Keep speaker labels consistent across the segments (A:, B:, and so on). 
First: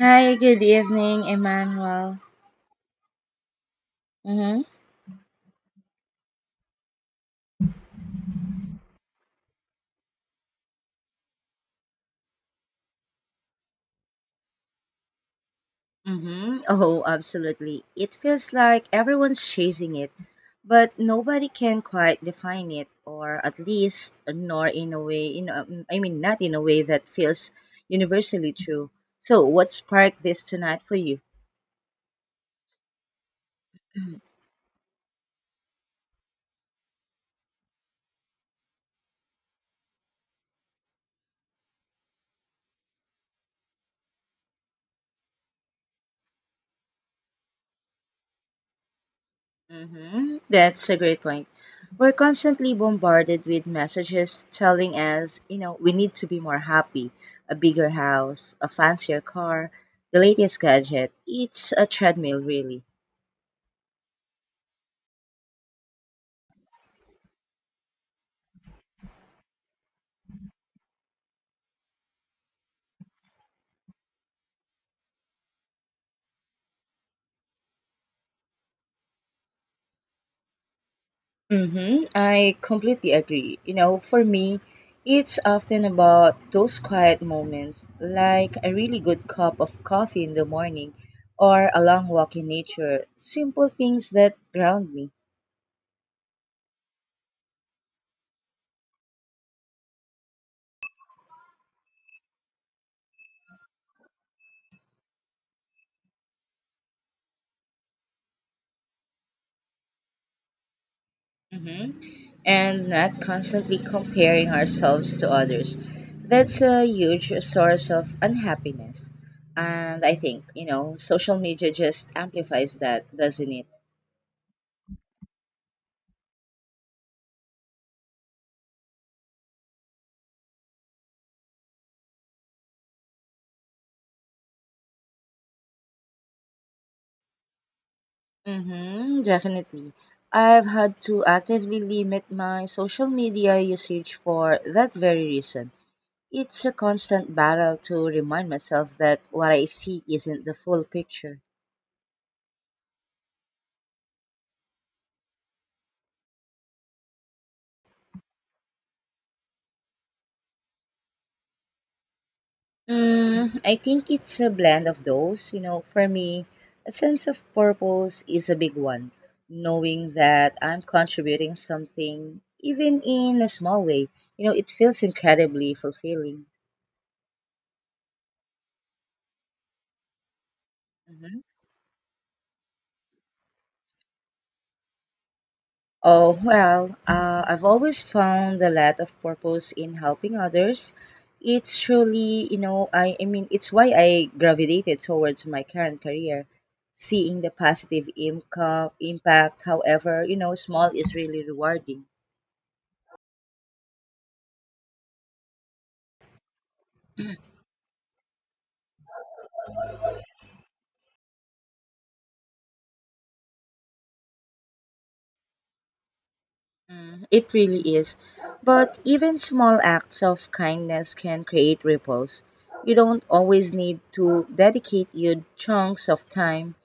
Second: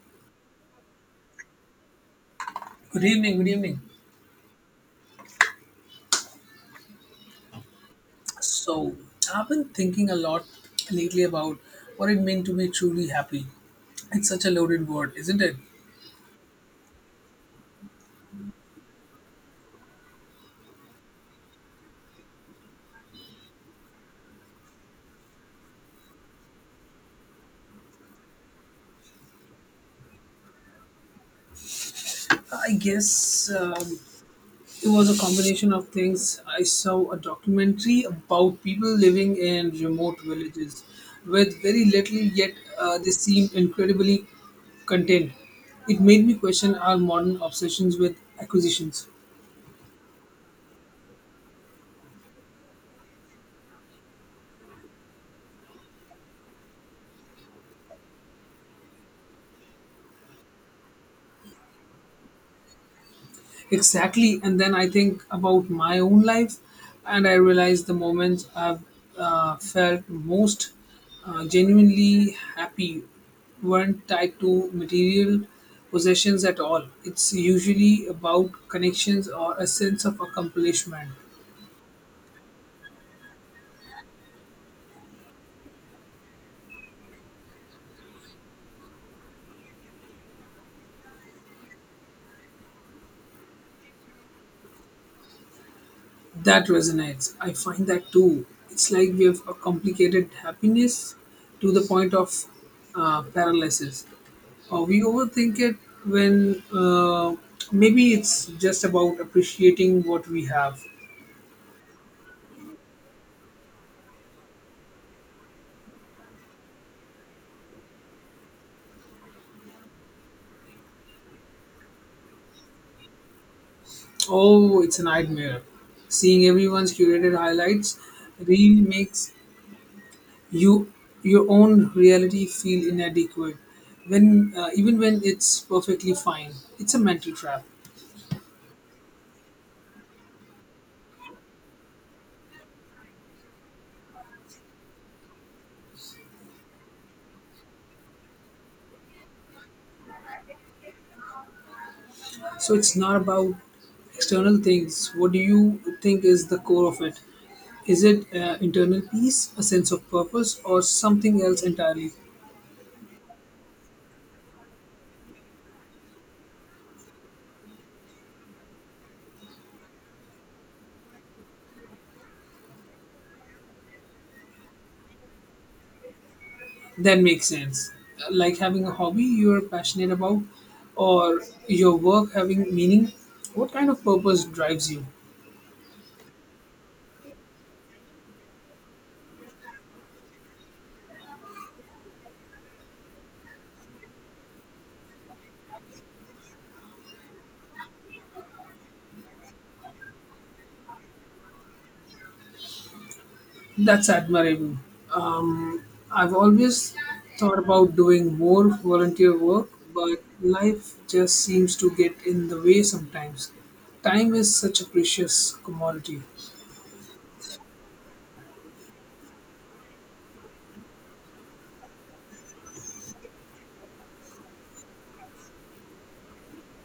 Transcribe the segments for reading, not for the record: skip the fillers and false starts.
A: Hi, good evening, Emmanuel.
B: Good evening, good evening.
A: Mm-hmm.
B: So, I've been thinking a lot lately about what it means to be truly happy. It's such a loaded word, isn't it?
A: Mm-hmm. Oh, absolutely. It feels like everyone's chasing it, but nobody can quite define it, or at least nor in a way, not in a way that feels universally true. So, what sparked this tonight for you?
B: I guess it was a combination of things. I saw a documentary about people living in remote villages with very little, yet they seemed incredibly content. It made me question our modern obsessions with acquisitions.
A: Hmm. That's a great point. We're constantly bombarded with messages telling us, you know, we need to be more happy, a bigger house, a fancier car, the latest gadget. It's a treadmill, really.
B: Exactly. And then I think about my own life, and I realize the moments I've felt most genuinely happy weren't tied to material possessions at all. It's usually about connections or a sense of accomplishment.
A: Mm-hmm. I completely agree. You know, for me, it's often about those quiet moments, like a really good cup of coffee in the morning or a long walk in nature, simple things that ground me.
B: That resonates. I find that too. It's like we have a complicated happiness to the point of paralysis. We overthink it when maybe it's just about appreciating what we have.
A: Mhm. And not constantly comparing ourselves to others. That's a huge source of unhappiness. And I think, you know, social media just amplifies that, doesn't it?
B: Oh, it's a nightmare. Seeing everyone's curated highlights really makes you your own reality feel inadequate. When Even when it's perfectly fine, it's a mental trap.
A: Mm-hmm, definitely. I've had to actively limit my social media usage for that very reason. It's a constant battle to remind myself that what I see isn't the full picture.
B: So it's not about external things. What do you think is the core of it? Is it internal peace, a sense of purpose, or something else entirely?
A: Mm, I think it's a blend of those. You know, for me, a sense of purpose is a big one. Knowing that I'm contributing something, even in a small way, you know, it feels incredibly fulfilling.
B: That makes sense. Like having a hobby you're passionate about,
A: Mm-hmm.
B: or your work having meaning. What kind of purpose drives you?
A: Oh, well, I've always found a lot of purpose in helping others. It's truly, it's why I gravitated towards my current career. Seeing the positive income, impact, however, you know, small is really rewarding.
B: That's admirable. Um, I've always thought about doing more volunteer work, but life just seems to get in the way sometimes. Time is such a precious commodity.
A: It really is. But even small acts of kindness can create ripples. You don't always need to dedicate your chunks of time,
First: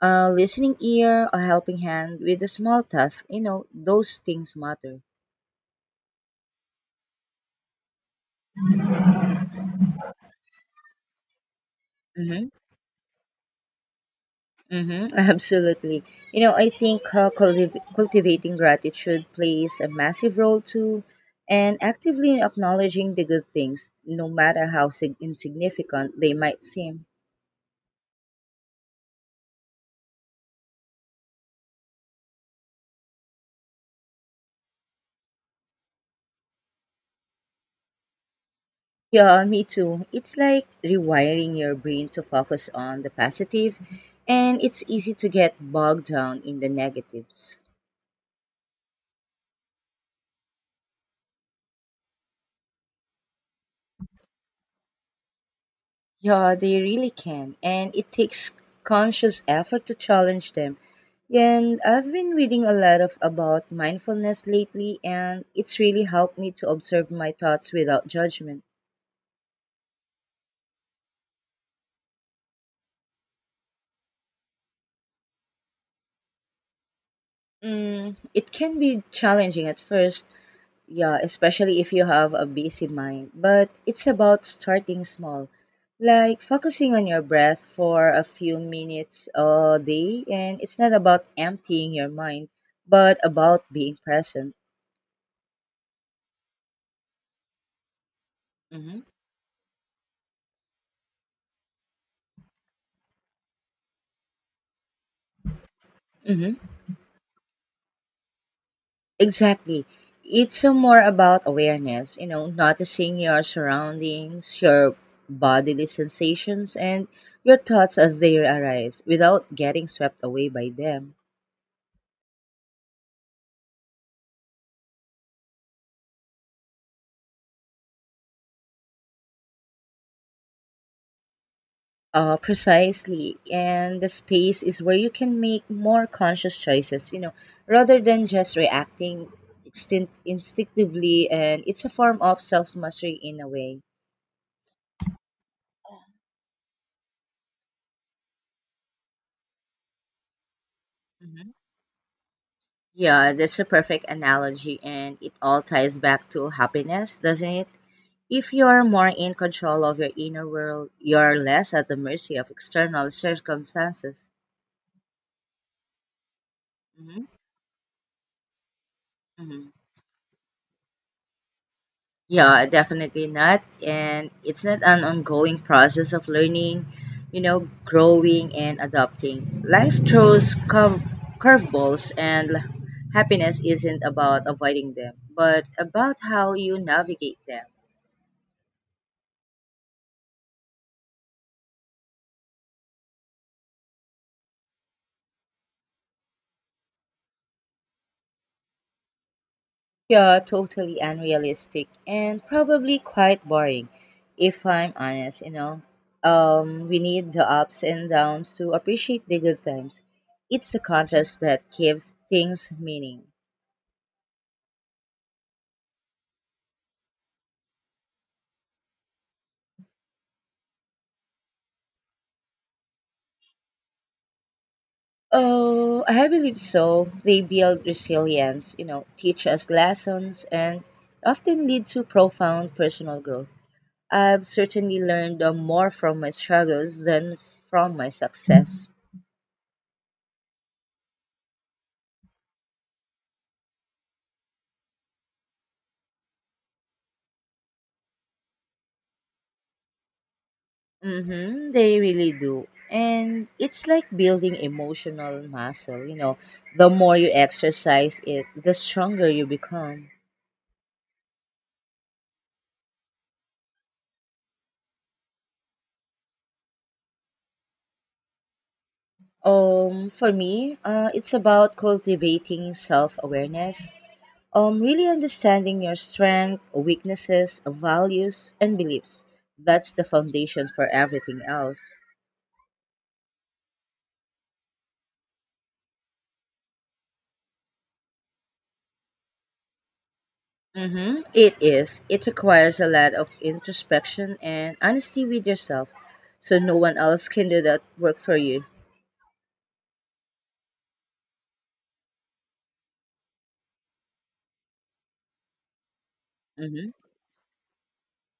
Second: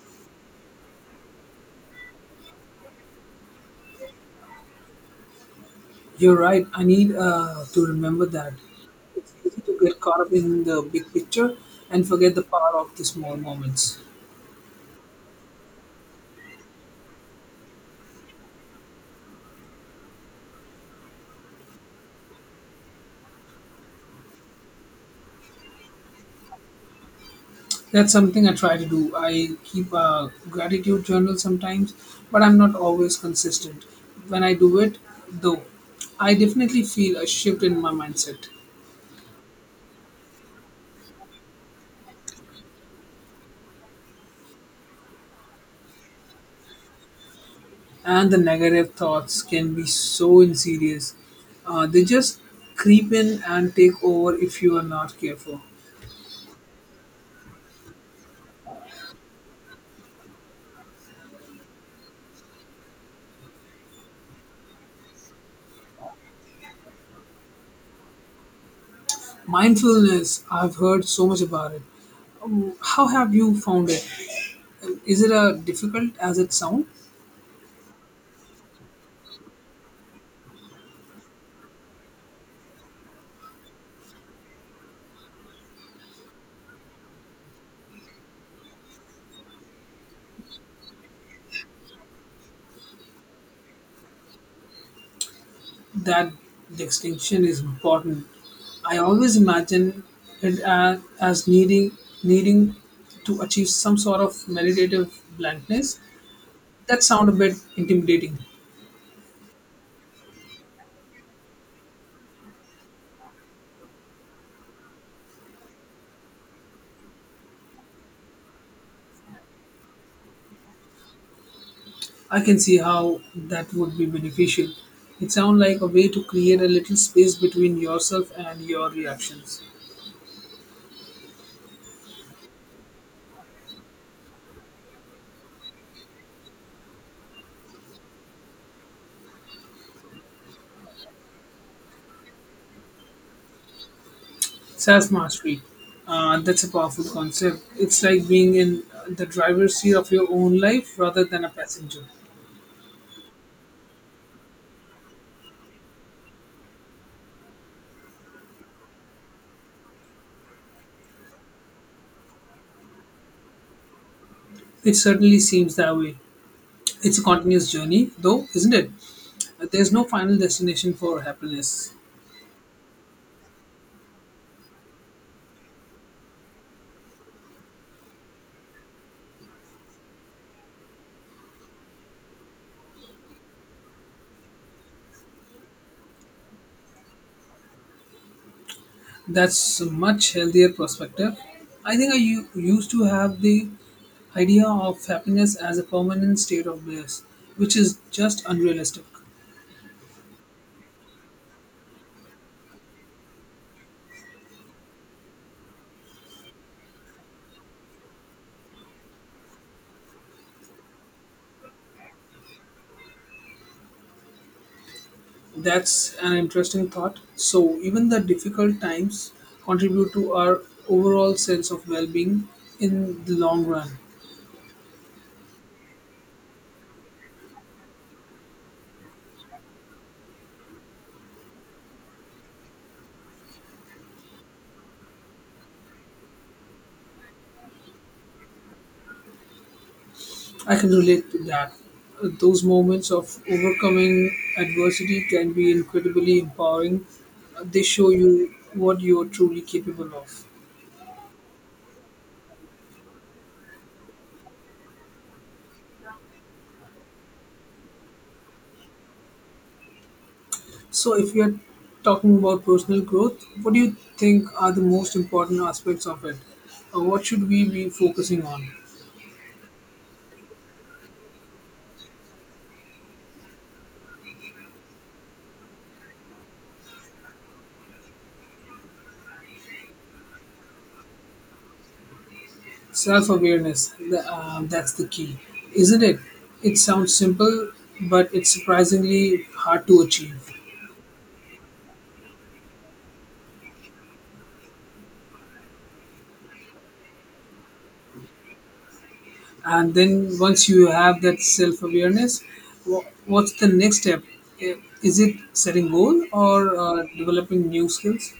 A: a listening ear, a helping hand with a small task. You know, those things matter.
B: You're right, I need to remember that. It's easy to get caught up in the big picture and forget the
A: Mm-hmm.
B: power of the small moments.
A: Mm-hmm. Absolutely. You know, I think cultivating gratitude plays a massive role too, and actively acknowledging the good things, no matter how insignificant they might seem.
B: That's something I try to do. I keep a gratitude journal sometimes, but I'm not always consistent. When I do it, though, I definitely feel a shift in my mindset.
A: Yeah, me too. It's like rewiring your brain to focus on the positive, and it's easy to get bogged down in the negatives.
B: And the negative thoughts can be so insidious. They just creep in and take over if you are not careful.
A: Yeah, they really can, and it takes conscious effort to challenge them. And I've been reading a lot of about mindfulness lately, and it's really helped me to observe my thoughts without judgment.
B: Mindfulness, I've heard so much about it. How have you found it? Is it difficult as it sounds?
A: Mm, it can be challenging at first. Yeah, especially if you have a busy mind. But it's about starting small, like focusing on your breath for a few minutes a day. And it's not about emptying your mind, but about being present.
B: That distinction is important. I
A: Mm-hmm.
B: always imagine it as needing to achieve some sort of meditative blankness.
A: Mm-hmm.
B: That sound a bit intimidating.
A: Exactly. It's more about awareness, you know, noticing your surroundings, your bodily sensations, and your thoughts as they arise without getting swept away by them.
B: I can see how that would be beneficial. It sounds like a way to create a little space between yourself and your reactions.
A: Precisely. And the space is where you can make more conscious choices, you know, rather than just reacting instinctively. And it's a form of self mastery in a way.
B: Self mastery. That's a powerful concept. It's like being in the driver's seat of your own life rather than a
A: Hmm.
B: passenger.
A: Yeah, that's a perfect analogy. And it all ties back to happiness, doesn't it? If you're more in control of your inner world, you're less at the mercy of external circumstances.
B: It certainly seems that way. It's a
A: Hmm.
B: continuous journey, though, isn't it?
A: Hmm.
B: There's no final destination for happiness.
A: Yeah, definitely not. And it's not an ongoing process of learning, you know, growing and adapting. Life throws curveballs, and happiness isn't about avoiding them, but about how you navigate them.
B: That's a much healthier perspective. I think I used to have the idea of happiness as a permanent state of bliss, which is just unrealistic.
A: Yeah, totally unrealistic and probably quite boring, if I'm honest, you know. We need the ups and downs to appreciate the good times. It's the contrast that gives things meaning.
B: That's an interesting thought. So, even the difficult times contribute to our overall sense of well being in the long run.
A: Oh, I believe so. They build resilience, you know, teach us lessons, and often lead to profound personal growth. I've certainly learned more from my struggles than from my success.
B: I can relate to that. Those moments of overcoming adversity can be incredibly empowering. They show you what you are truly capable of.
A: Mm-hmm, they really do. And it's like building emotional muscle, you know, the more you exercise it, the stronger you become.
B: So, if you're talking about personal growth, what do you think are the most important aspects of it? What should we be focusing on?
A: For me, it's about cultivating self awareness, really understanding your strengths, weaknesses, values, and beliefs. That's the foundation for everything else.
B: Self awareness, that's the key, isn't it? It sounds simple, but it's surprisingly hard to achieve.
A: Mm-hmm. It is. It requires a lot of introspection and honesty with yourself. So no one else can do that work for you.
B: And then once you have that self awareness, what's the next step? Eh, is it setting goal or
A: Mm-hmm.
B: developing new skills?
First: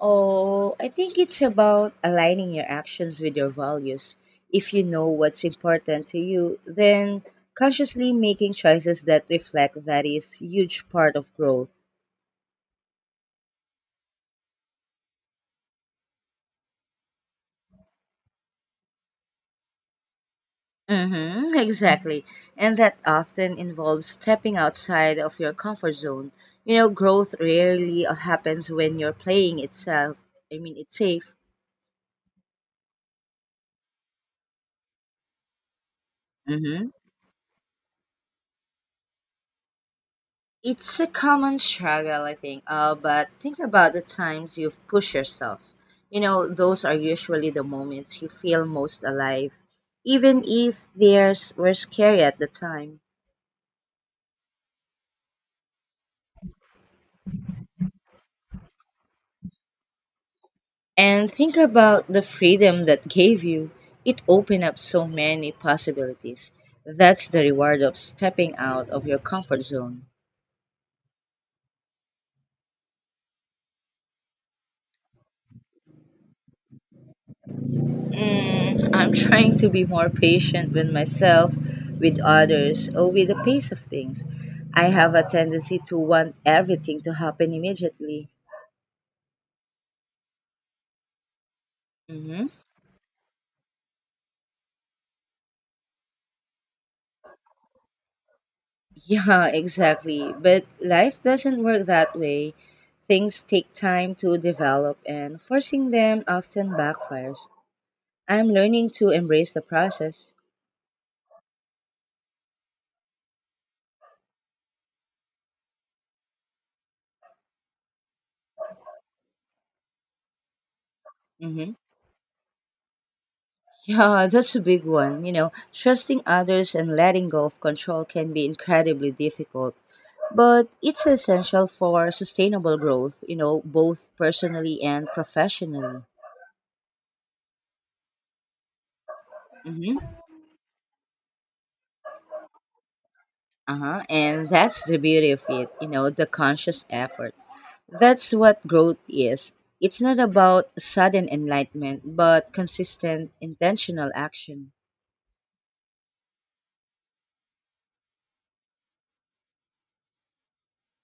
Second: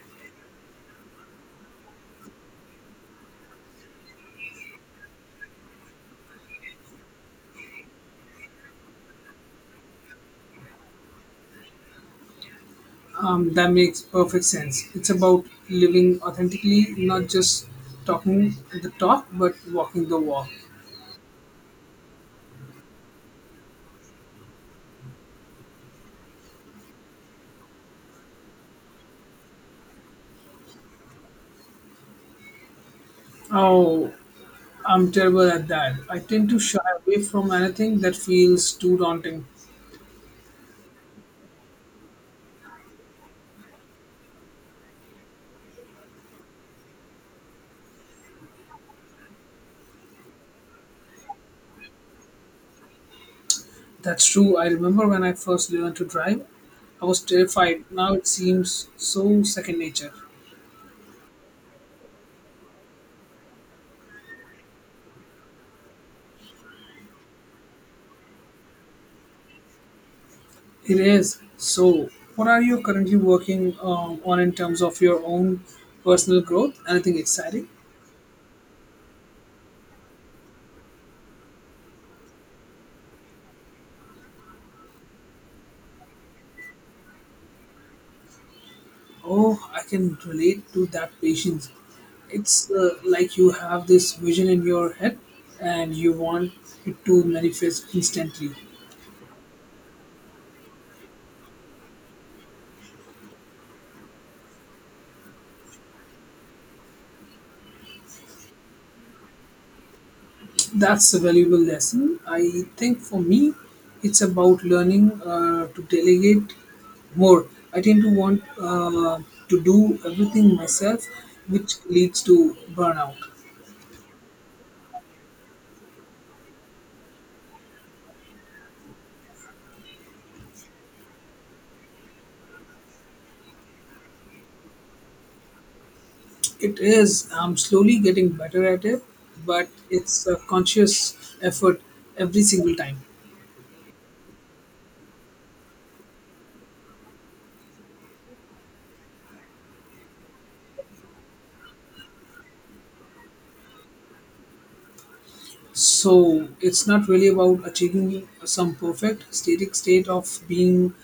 A: Oh, I think it's about aligning your actions with your values. If you know what's important to you, then consciously making choices that reflect that is huge part of growth.
B: That makes perfect sense. It's about living authentically, not just talking the talk but walking the walk.
A: Mm-hmm, exactly. And that often involves stepping outside of your comfort zone. You know, growth rarely happens when you're playing itself. I mean, it's safe.
B: Oh, I'm terrible at that. I tend to
A: Mm-hmm.
B: shy away from anything that feels too daunting.
A: It's a common struggle, I think. But think about the times you've pushed yourself. You know, those are usually the moments you feel most alive, even if theirs were scary at the time.
B: That's true. I remember when I first learned to drive, I was terrified. Now it seems so second nature.
A: And think about the freedom that gave you. It opened up so many possibilities. That's the reward of stepping out of your comfort zone.
B: It is. So, what are you currently working on in terms of your own personal growth? Anything exciting?
A: Mm, I'm trying to be more patient with myself, with others, or with the pace of things. I have a tendency to want everything to happen immediately.
B: Oh, I can relate to that patience.
A: Hmm.
B: It's like you have this vision in your head and you want it to manifest instantly.
A: Yeah, exactly. But life doesn't work that way. Things take time to develop, and forcing them often backfires. I'm learning to embrace the process.
B: That's a valuable lesson. I think for me, it's about learning to delegate more. I tend to want to do everything myself, which
A: Hmm.
B: leads to burnout.
A: Yeah, that's a big one. You know, trusting others and letting go of control can be incredibly difficult, but it's essential for sustainable growth, you know, both personally and professionally.
B: It is. I'm slowly getting better at it, but
A: Mm-hmm.
B: it's a conscious effort every single time.
A: Uh-huh. And that's the beauty of it, you know, the conscious effort. That's what growth is. It's not about sudden enlightenment, but consistent, intentional action.
B: So it's not really about achieving some perfect static state of being,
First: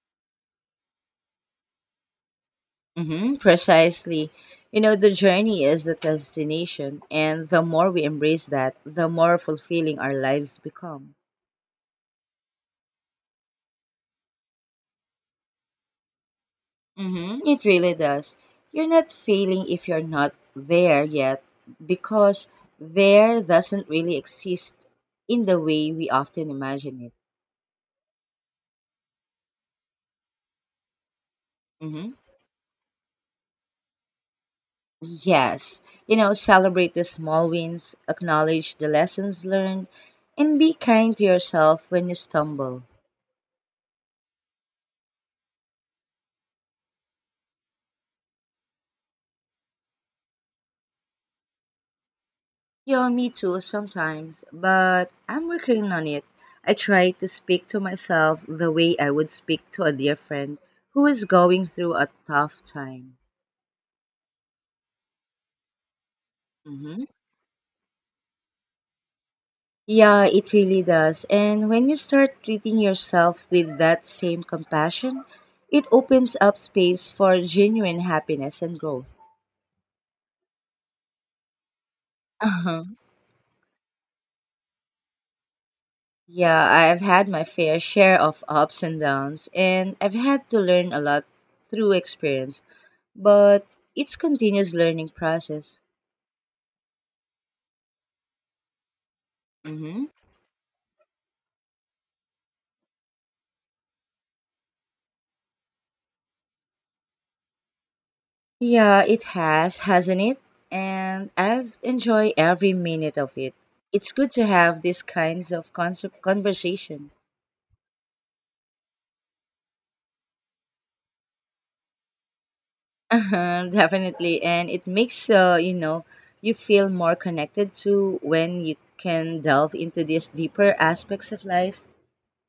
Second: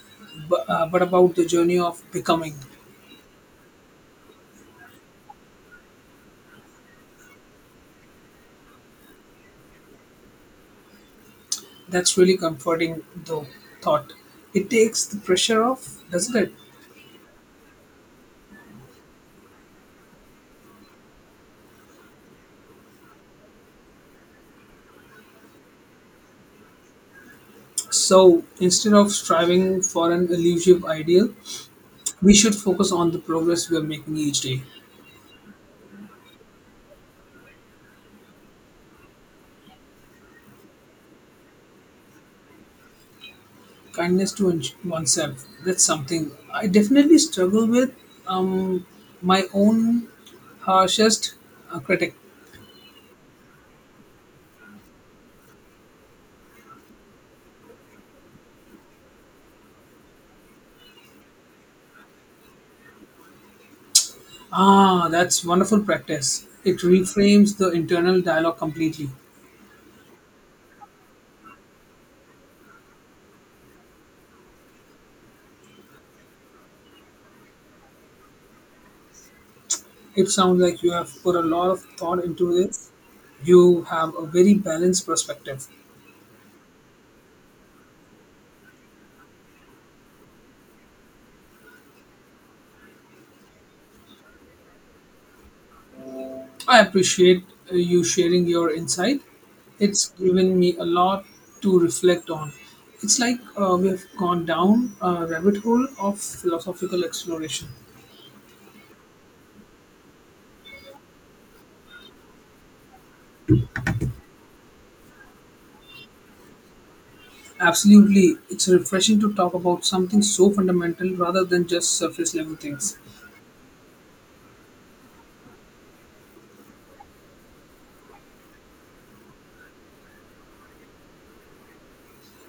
B: but about the journey of becoming.
A: Hmm, precisely. You know, the journey is the destination, and the more we embrace that, the more fulfilling our lives become.
B: That's really comforting, though. Thought it takes the pressure off, doesn't it?
A: Hmm, it really does. You're not failing if you're not there yet, because there doesn't really exist in the way we often imagine it.
B: So instead of striving for an elusive ideal,
A: Hmm.
B: we should focus on the progress we are making each day.
A: Yes, you know, celebrate the small wins, acknowledge the lessons learned, and be kind to yourself when you stumble.
B: Kindness to oneself, that's something I definitely struggle with. Um, my own harshest critic.
A: Yeah, me too sometimes, but I'm working on it. I try to speak to myself the way I would speak to a dear friend who is going through a tough time.
B: Ah, that's wonderful practice. It
A: Hmm.
B: reframes the internal dialogue completely.
A: Yeah, it really does. And when you start treating yourself with that same compassion, it opens up space for genuine happiness and growth.
B: It sounds like you have put a lot of thought into
A: Uh-huh.
B: this. You have a very balanced perspective.
A: Yeah, I've had my fair share of ups and downs, and I've had to learn a lot through experience. But it's continuous learning process.
B: I appreciate you sharing your insight.
A: Mm-hmm.
B: It's given me a lot to reflect on. It's like we have gone down a rabbit hole of philosophical exploration.
A: Yeah, it has, hasn't it? And I've enjoyed every minute of it. It's good to have these kinds of concept conversation.
B: Absolutely, it's refreshing to talk about something so fundamental rather than just surface level things.
A: Uh-huh, definitely, and it makes you know, you feel more connected to when you can delve into these deeper aspects of life.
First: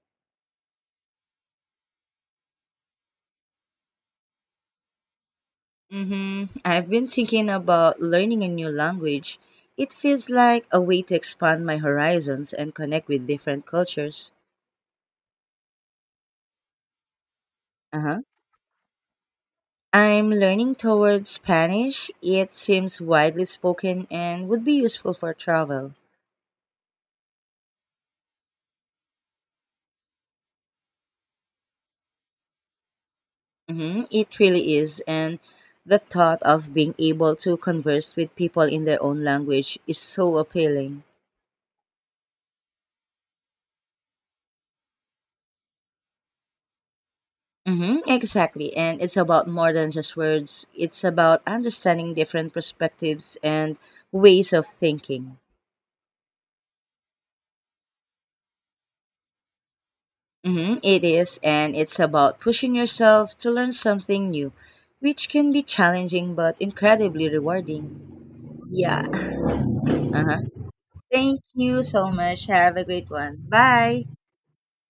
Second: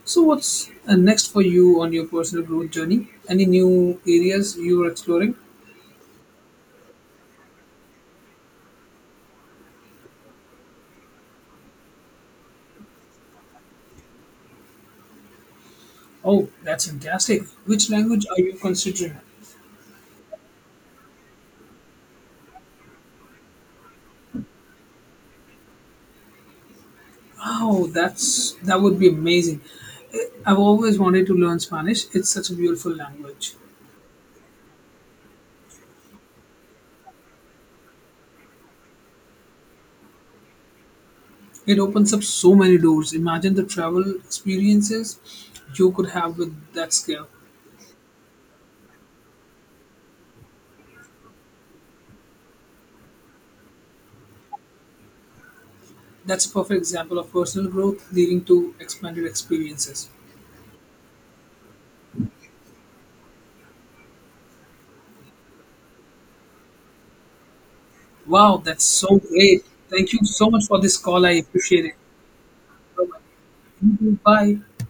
B: So, what's next for you on your personal growth journey? Any new areas you are exploring?
A: Mm-hmm. I've been thinking about learning a new language. It feels like a way to expand my horizons and connect with different cultures.
B: Oh, that's fantastic. Which
A: Uh-huh.
B: language are you considering?
A: I'm learning towards Spanish. It seems widely spoken and would be useful for travel.
B: Oh, that's that would be amazing. I've always wanted to learn Spanish. It's such a beautiful language.
A: Hmm. It really is, and the thought of being able to converse with people in their own language is so appealing.
B: It opens up so many doors. Imagine the travel experiences you could have with that skill.
A: Hmm, exactly, and it's about more than just words. It's about understanding different perspectives and ways of thinking.
B: That's a perfect example of personal growth leading to expanded experiences.
A: Hmm, it is, and it's about pushing yourself to learn something new, which can be challenging but incredibly rewarding.
B: Wow, that's
A: Yeah.
B: so great. Thank you
A: Uh-huh.
B: so much for this call. I
A: Thank you
B: appreciate it.
A: so much. Have a great one. Bye.
B: Bye-bye. Bye.